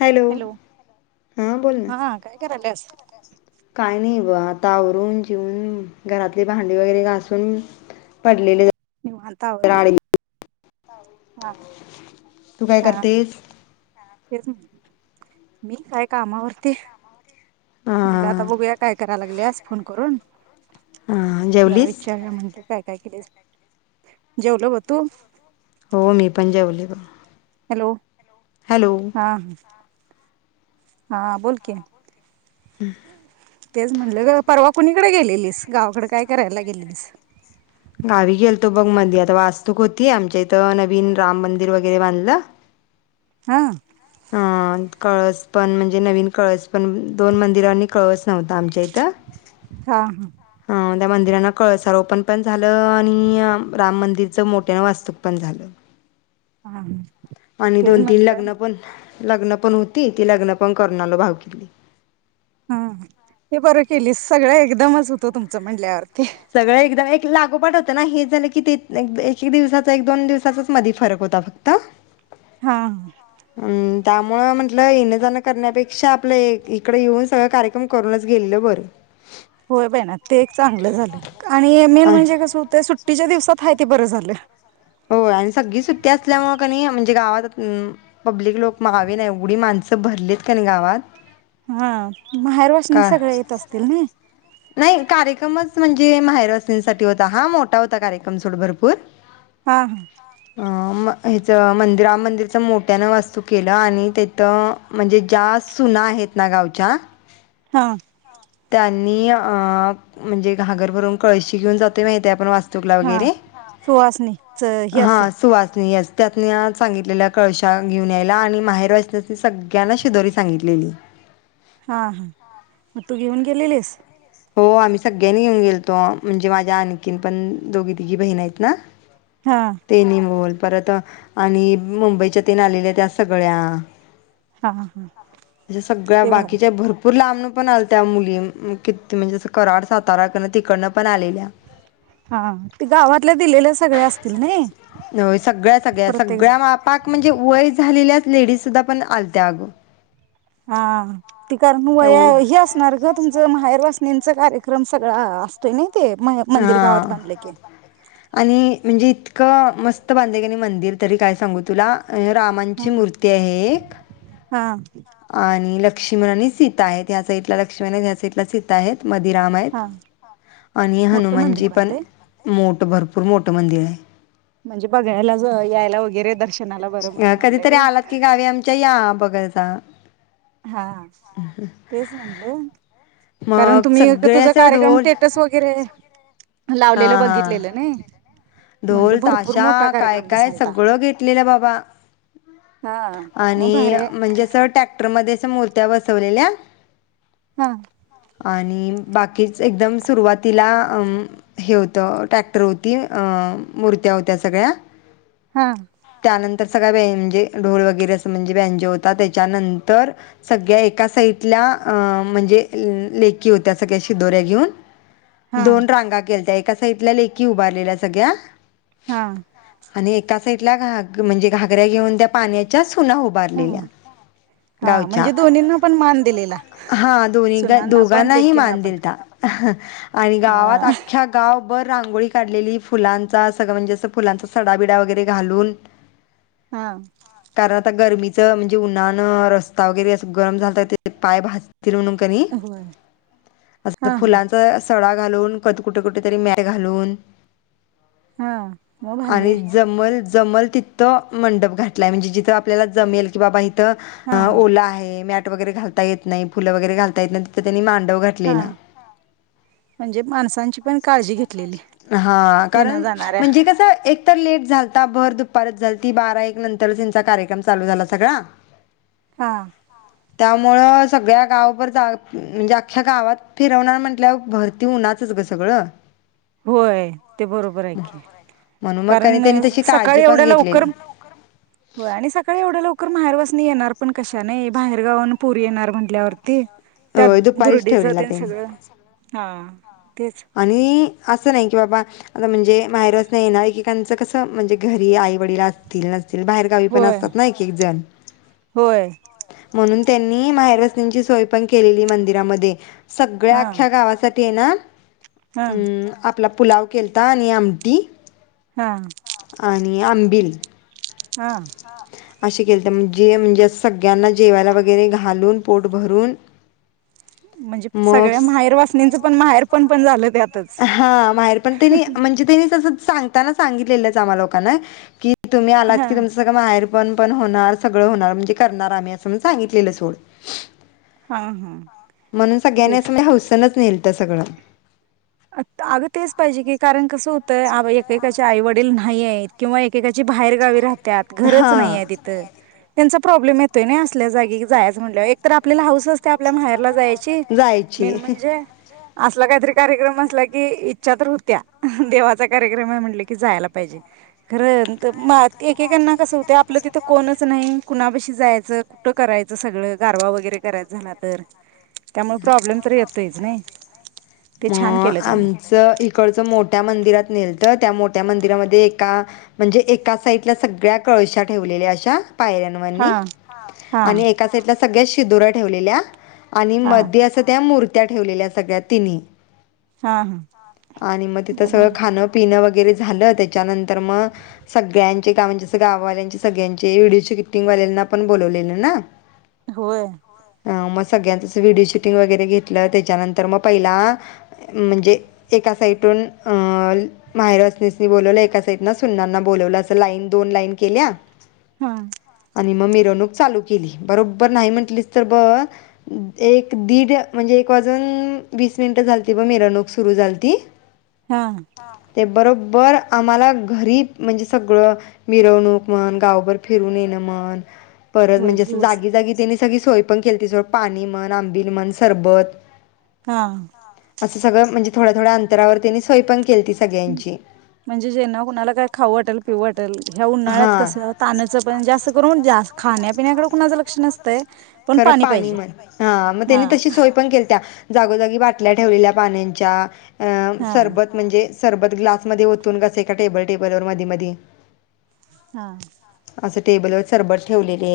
Hello हां बोल ना हा काय करायल्यास काय नही ब आ ता आवरून जेवून घरातली भांडी वगैरे घासून पडलेले निवांत आवर जरा आडवी हां तू काय करतेस? तेच मी हाय कामावरती म्हणलं आता हां बघूया काय कराय लागल्यास फोन करून, हां जरा जेवलीस विचारूया म्हटलं काय काय केलेस जेवलो बघ तू? हो मी पण जेवले बघ हॅलो हॅलो हां हा बोल की [unintelligible] तेच म्हणलं ग परवा कुणी कड गेलेलीस गावकड काय करायला गेलेलीस? गावी गेलतो बघ मधी आता वास्तुक होती आमच्या इथं नवीन राम मंदिर वैगरे बांधल हां हां कळस पण म्हणजे नवीन कळस पण दोन मंदिर आणि कळस नव्हतां आमच्या इथं हां हां त्या मंदिराना काळसारोपन पण झालं आणि राम मंदिरच मोठ्यानं वास्तुक पण झालं हा आणि तेच दोन तीन म्हटलं लग्न पण लग्न पण होती, ती लग्न पण करून आलो भावकीतली हां हे बरं केलीस सगळं एकदमच होतं तुमचं म्हंटल्यावर सगळं एकदा एक लागोपाट होत ना हे झाल की ते लाईक हे दिवसाच एक-दोन दिवसाचच मधी फरक होता फक्त हां अं त्यामुळं म्हटलं येणं जाण करण्यापेक्षा आपलं इकडे येऊन सगळं कार्यक्रम करूनच गेलेल बरं होय बईना ते एक चांगलं झालं आणि मेन अ म्हणजे कसं होतंय सु तिज्या दिवसांत हाय ते बरं झालं हो आणि सगळी सुट्टी असल्यामुळे कनी म्हणजे गावात म् पब्लिक लोक मावेना नाही एवढी माणसं भरलीत कणाय गावात हा माहेरवासनी का सगळ्या येत असतील ना नाही कार्यक्रमच म्हणजे माहेरवासनींसाठी होता हा मोठा होता कार्यक्रम सोड भरपूर हा अ म ह्याचं मंदिर आ मंदिरचं मोठ्यानं वास्तू केलं आणि त्याथं म्हणजे ज्या सुना आहेत ना गावच्या हा त्यांनी अ म्हणजे घागर भरून कळशी घेऊन जातो माहिती आपण वा हा सोहळा स [inaudible] हा सुवासणीय त्यातनी सांगितलेल्या कळशा घेऊन यायला आणि माहेर वाचण्यासनी सगळ्यांना शिदोरी सांगितलेली हा हा मग तू घेऊन गेलेलीस हो आम्ही सगळ्यांनी घेऊन गेलतो म्हणजे माझ्या आणखीन पण दोघी तिघी बहीण आहेत ना हा तेनी बोल परत आणि मुंबईच्या तेन आलेल्या त्या सगळ्या हा हा [inaudible] अ सगळ्या ते बरं बाकीच्या भरपूर लांब पण आलत्या मुली [inaudible] किती म्हणजे असं कराड साताराकडन तिकडनं पण आलेल्या [inaudible] हा ते गावातल्या दिलेल्या सगळ्या असतील ना हो सगळ्या सगळ्या प्रत्येक जण. सगळ्या मापाक म्हणजे वय झालेल्या लेडीज सुद्धा पण आलत्या अगो हा ती कारण वया एवढं हे असणार ग तुमचं माहेरवास् नीच कार्यक्रम सगळां असतोय नई? ते म मंदिर गावात हा बांधल की आणि म्हणजे इतकं मस्त बांधलय की नई मंदिर तरी काय सांगू तुला हा रामांची मूर्ती आहे एक हा आणि लक्ष्मणआणि सीता आहेत ह्या साइटला लक्ष्मण आहेत ह्या साइटला सीता आहेत मधी राम आहेत हा आणि मोठं मंदिर हनुमानजी पण बांधलंय मो भरपूर मोठं मंदिर आहे म्हणजे बघायला जो यायला वगैरे दर्श अ कधीतरी आलात की गावी आमच्या या बघायचा हा‌ तेच म्हंटलं कारण मग तुम्ही एक सगळे तुझा असं कार्यक्रम ढोल टेटस वगैरे हा लावलेल हा बघितलेलं नाही म्हटलं ढोल भरपूर ताशा मोठा काय कार्यक्रम काय दिसालता सगळ घेतलेलं बाबा हा मग आणि भारी आहे म्हणजे असं टॅक्टरमध्येच मुर्त्या बसवलेल्या हा आणि बाकीच एकदम सुरुवातीला अम हे होतं टॅक्टर होती अ मूर्त्या होत्या सगळ्या हा त्यानंतर सगळ्या म्हणजे ढोल वगैरे म्हणजे त्यानंतर त्यानंतर सगळा बॅजे ढोल वगैरे अस म्हणजे बेंजो होता त्याच्यानंतर सगळ्या एका साईटला म्हणजे लेकी होत्या सगळ्या शिदोऱ्या घेऊन हा दोन रांगा केलत्या एक त्या साईटला लेकी उभारलेल्या त ग्या हा आणि एका साइडला घाग म्हणजे घागऱ्या घेऊन त्या पाण्याच्याच पुन्हा हा उभारलेल्या गावच्या हा म्हणजे दोन्हींना पण मान दिलेला हा दोघी सुनांना पण दोघांनाही लेकींना मान पण दिलता हं आणि गावात हा अख्या गाव बर रांगोळी काढलेली फुलांचा सगळं म्हणजे असं फुलांचा सडाबिडा वगैरे घालून हा कारण आता गरमीत ते म्हणजे उन्हानं रस्ता वगैरे अस गरम झालता तर ते पाय भाज होय [unintelligible] असंल हा हा फुलांचा सडा घालून क कुठ कुठ तरी मॅय घालून हा मग भारी आणि आहे जमल जमल तिथं मंडप घातलाय म्हणजे जिथं आपल्याला जमेल कि बाबा इथ हा अ ओल आहे मॅट वगैरे घालता येत नाही फुलं वगैरे घालता येत नाही तिथ त्यांनी मां हा म्हणजे माणसांची पण काळजी घेतलेली हा येण्या कारण जाणाऱ्या म्हणजे कसं एक तर लेट झालता भर दुपारच झालती बारा एक नंतर त्यांचा कार्यक्रम चालू झाला सगळा हा त्यामुळं सगळ्या गावभर जा म्हणजे अख्ख्या गावात फिरवणार म्हंटल्याव भरती उन्हाचंच गं सगळं व्हय ते बरोबर आहे की म्हणून मग का नाही कारण त्यांनी तशी काळजी सकाळी पण एवढ्या घेतलेली. लवकर होय आणि सकाळी एवढ्या लवकर माहेरवास येणार पण कशाने बाहेरगावाणं पोरी येणार म्हटल्यावरती त्यात होय दुपारीच दुर्डीच ठेवलेला ते त्यांनी. सगळं हा तेच आणि अस अस नाही की बाबा आता म्हणजे माहेरवासणी येणार एकेकाची कसं म्हणजे घरी आई वडिल असतील नस बाहेर गावी पण होय असतात ना एक एकजण होय म्हणून त्यांनी माहेरवसनिंची सोय पण केलेली मंदिरामध्ये सगळ्या हा आख्ख्या गावासाठी ते ना हा हम् आपला पुलाव केलता आणि आमटी हा आणि आम बील हा अशिक जे म्हणजे [inaudible] यांना जेवायला वगैरे घालून पोट भरून म्हणजे सगळ्या मग माहेर वासनींचं पण माहेरपण पण झालं त्यात हा माहेर पण त्यांनी म्हणजे त्यांनी तसच सांगताना सांगितलेलं च आम्हा लोकांना की तुम्ही आलात हा की तुमच सगळ माहेर पण पण होणार सगळ होणार म्हणजे करणार आम्ही असं सांगितलेलं सोड हा हा म्हणून सगळ्यानी तेच तुम्ही हौसनच नेलत सगळं आता अगं तेच पाहिजे की कारण कसं होतंय एकेकाच्या आईवडी दिल नाहीयेत किंवा एकेकाच्या बाहेरगावी राहत त्यात घरच नाहीय आई-वडीलच तिथ त्यांच प्राॅब्लेम येतोय ना या असल्या जागी जायाच म्हटल्यावर एकतर आपल्याला हौस त्या आपल्या माहेरला जायची मेन जायची. म्हणजे असला काहीतरी कार्यक्रम कार्यक्रम असला की इच्छा तर होतीया देवाचा कार्यक्रम म्हटल की ज्याला पाहिजे खरतर एकेकांना कस होतय आपल तिथ कोणच नाही कुणाबशी जायाच कुठ करायच सगळ गारवा वैगरे करायचा झाला तर त्यामुळे प्रॉब्लेम तर येतोयच नाही ते छान केलं [unintelligible] त्यांनी आमचं इकडचं मोठ्या मंदिरात नेल तर त्या मोठ्या मंदिरामध्ये एका म्हणजे एका साइडला सगळ्या कळश्या ठेवलेल्या अशा [inaudible] हां हा आणि एका साइटला सगळ्या दुर्या ठेवलेल्या हा [inaudible] अस त्या मुर त्या ठेवलेल्या सगळ्या तिनी हा हा आणि मग तिथं सगळं खाणं पिणं वगर घरी झालं त्याच्या नंतर मग सगळ्यांचे म्हणजे गावल्यांचे सगळ्यांचे व्हिडिओ शूटिंग वाल्यांना पण बोलवले ना होय ह मग सगळ्यांचच व्हिडिओ शूटिंग वगैरे घेतलं त्याच्यानंतर मग पहिला म्हणजे आ एका साईटून माहेरवासणीनी बोलवलं एका साईटला सुन्नांना बोलवलं असं लाईन दोन लाईन केल्या हा आणि मग मिरवणूक चालू केली बरोबर नाही म्हटलीस तर बघ एक दीड म्हणजे एक वाजून वीस मिनिटं झालती बघ मिरवणूक सुरू झालती हा ते बरोबर आम्हाला घरी म्हणजे सगळं मिरवणूक म्हण गावभर फिरून येणं म्हण परत होय म्हणजे अस दिवस जागी जागी त्यांनी सगळी सोय पण केलती जवळ पाणी म्हण आंबिल म्हण सरबत हा असं सगळं म्हणजे थोड्या थोड्या अंतरावर त्यांनी सोय पण केलती ह सगळ्यांची. म्हणजे जेणा कुणाला काय खाऊं वाटलं पिऊ वाटलं ह्या हा. उन्हाळ्यात कसं [unintelligible] पण जास्त करून जास्त खाण्या पिण्याकडे कुणाचं लक्ष नस खरं पाणी म हा मग हा त्यांनी तशी सोय पण केलत्या जागोजागी बाटल्या ठेवलेल्या पाण्यांच्या अ म हा सरबत म्हणजे सरबत ग्लास मध्ये ओतून कस एका टेबल टेबल वर मधी मधी हा असं टेबलवर सरबत ठेवलेले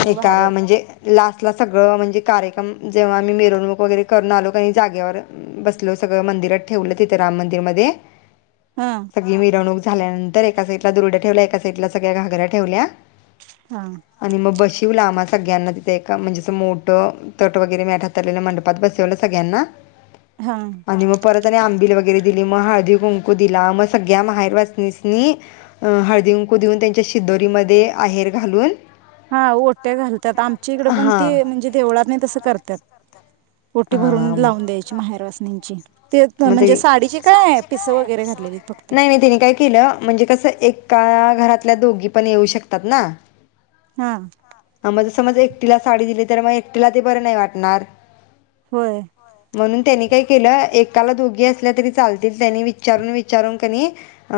मग एका भारी म्हणजे लास्ट ला सगळं म्हणजे कार्यक्रम जेव्हा आम्ही मिरवणूक वगैरे करून आलो कणी जागेवर बसलो सगळं मंदिरात ठेवलं तिथे राम मंदिरमध्ये हाय सगळी मिरवणूक झा झाल्यानंतर एका साईडला दुरोड्या ठेवल्या सगळ्या एका साईटला घागऱ्या ठेवल्या हा हा [inaudible] आणि मग बस [unintelligible] सगळ्यांना तिथे एक म्हणजे मोठं तट वगैरे मॅट मंडपात बसवलं सगळ्यांना हा आणि मग परत आणि आंबिल वगै [unintelligible] दिली हळदी कुंकू दिला मग सगळ्या माहेरवासणीसणी आ हळदी [unintelligible] देऊन त्यांच्या शिद्दोरीमध्ये ते आहेर घालून हा ओट्या घालतात आमच्याकडे पण हां ते म्हणजे देवळातनी तसं करत्यात ओटी भरून हां लावून द्यायची माहेरवासणी तिची मग ते वगैरे घातलेली फक्त नाही नाही त्याने काय केलं म्हणजे कस एक का घरातल्या दोघी पण येऊ शकतात ना हा मज समज एकटीला साडी दिली तर मग एकटीला ते बर नाही वाटणार होय म्हणून त्यांनी काय केलं एक एकाला दोघी असल्या तरी चालतील त्यांनी विचारून विचारून कनी अ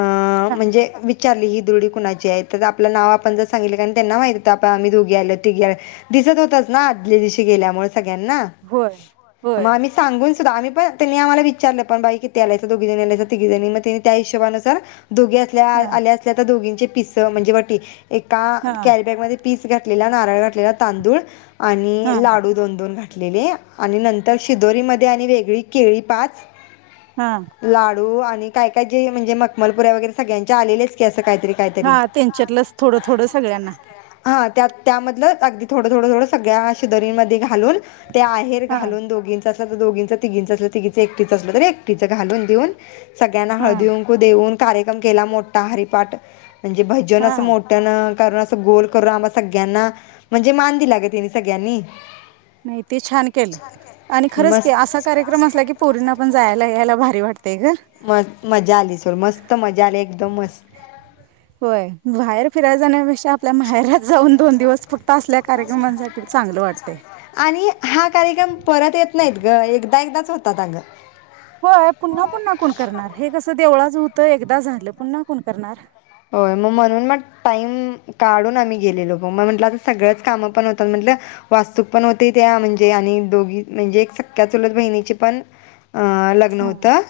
हा म्हणजे विचारली ही दुरडी कुणाची आहे तर आपलं नाव आपण जर सांगितलं त्यांना माहित होण आम्ही दोघी आल तेघी आल दिसत होतच ना आदल्या दिवशी गेल्यामुळे सगळ्यांना होय, मग होय. आम्ही सांगून आम्ही पण त्यांनी आम्हाला विचारलं पण बाई किती आलाय तर दोघीजणी नाय तर तीघीजणी मग तिनी त्या हिशोबानुसार दोघी असल्या हां, आल्या असल्या तर दोघींचे पिसं म्हणजे वटी एका हां, कॅरी बॅगमध्ये पीस घातलेला नारळ घातलेला तांदूळ आणि हां, लाडू दोन दोन घाल घेतलेले नंतर शिदोरी मध्ये आणि वेगळी केळी पाच हां, लाडू वाढ काय का जे म्हणजे मकमलपुऱ्या वगैरे सगळ्यांच्या आलेलेच कि आज हा त्यांच्यातलंच थोडं थोडं सगळ्यांना हा त्या त्यामधलं अगदी थोडं थोडं थोडं थोडं सगळ्या शिदोरीमध्ये घाल हालून आहेर हां, घालून दोघींचा आता दोघींचा तिघींचा असला तिघींचा एकटिच असलं तर एकटिच घालून देऊन सगळ्यांना हां, हळदी कुंकू देऊन कार्यक्रम केला मोठा हरिपाठ म्हणजे भजन असं हां. मोठ्यानं कारण अस गोल करून आम्हा सगळ्यांना म्हणजे मान दिला गं त्यांनी सगळ्यांनी ते छान केलं आणि खरंच की मस्त असा कार्यक्रम असला की पोरींना पण जायला ह्याला भारी वाटतय मग मजा आली सोड मस्त मजा आली एकदम मस्त होय बाहेर फेरायाला जाण्यापेक्षा आपल्या माहेरात जाऊन दोन दिवस फक्त असल्या कार्यक्रमांसाठी चांगलं वाटतंय. आणि हा कार्यक्रम परत येत नाहीत ग एकदा एकदाच होतात अगं होय पुन्हा पुन्हा कोण करणार हे कसं देवळाच होतं एकदा झालं पुन्हा कोण करणार होय म म्हणून मग टाईम काडून आम्ही गेलेलो मग म्हटलं आता सगळच कामं पण होतात म्हटलं वास्तूक पण होतो त्या म्हणजे आणि दोघी म्हणजे एक सख्या चुलत बहीणीची पण अ लग्न हां, होतं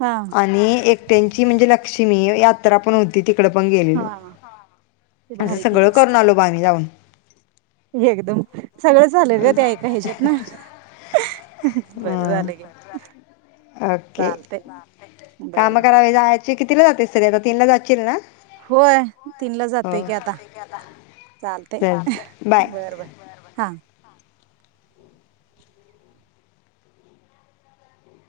हां, आणि एकट्यांची म्हणजे लक्ष्मी यात तर आपण उद्योदिक हा ते असं भारी सगळं केलीस करून आलो बा आम्ही जाऊन एकदम सगळं झालं ग त्या ऐका हेज्यातन बर झालं गे अ, ओके चालतंय बर बर तिला जातेस सगळ्या तीन ला जाचील ना होय तीनला हो जातोय की आता चालतय चल बाय बर बर हा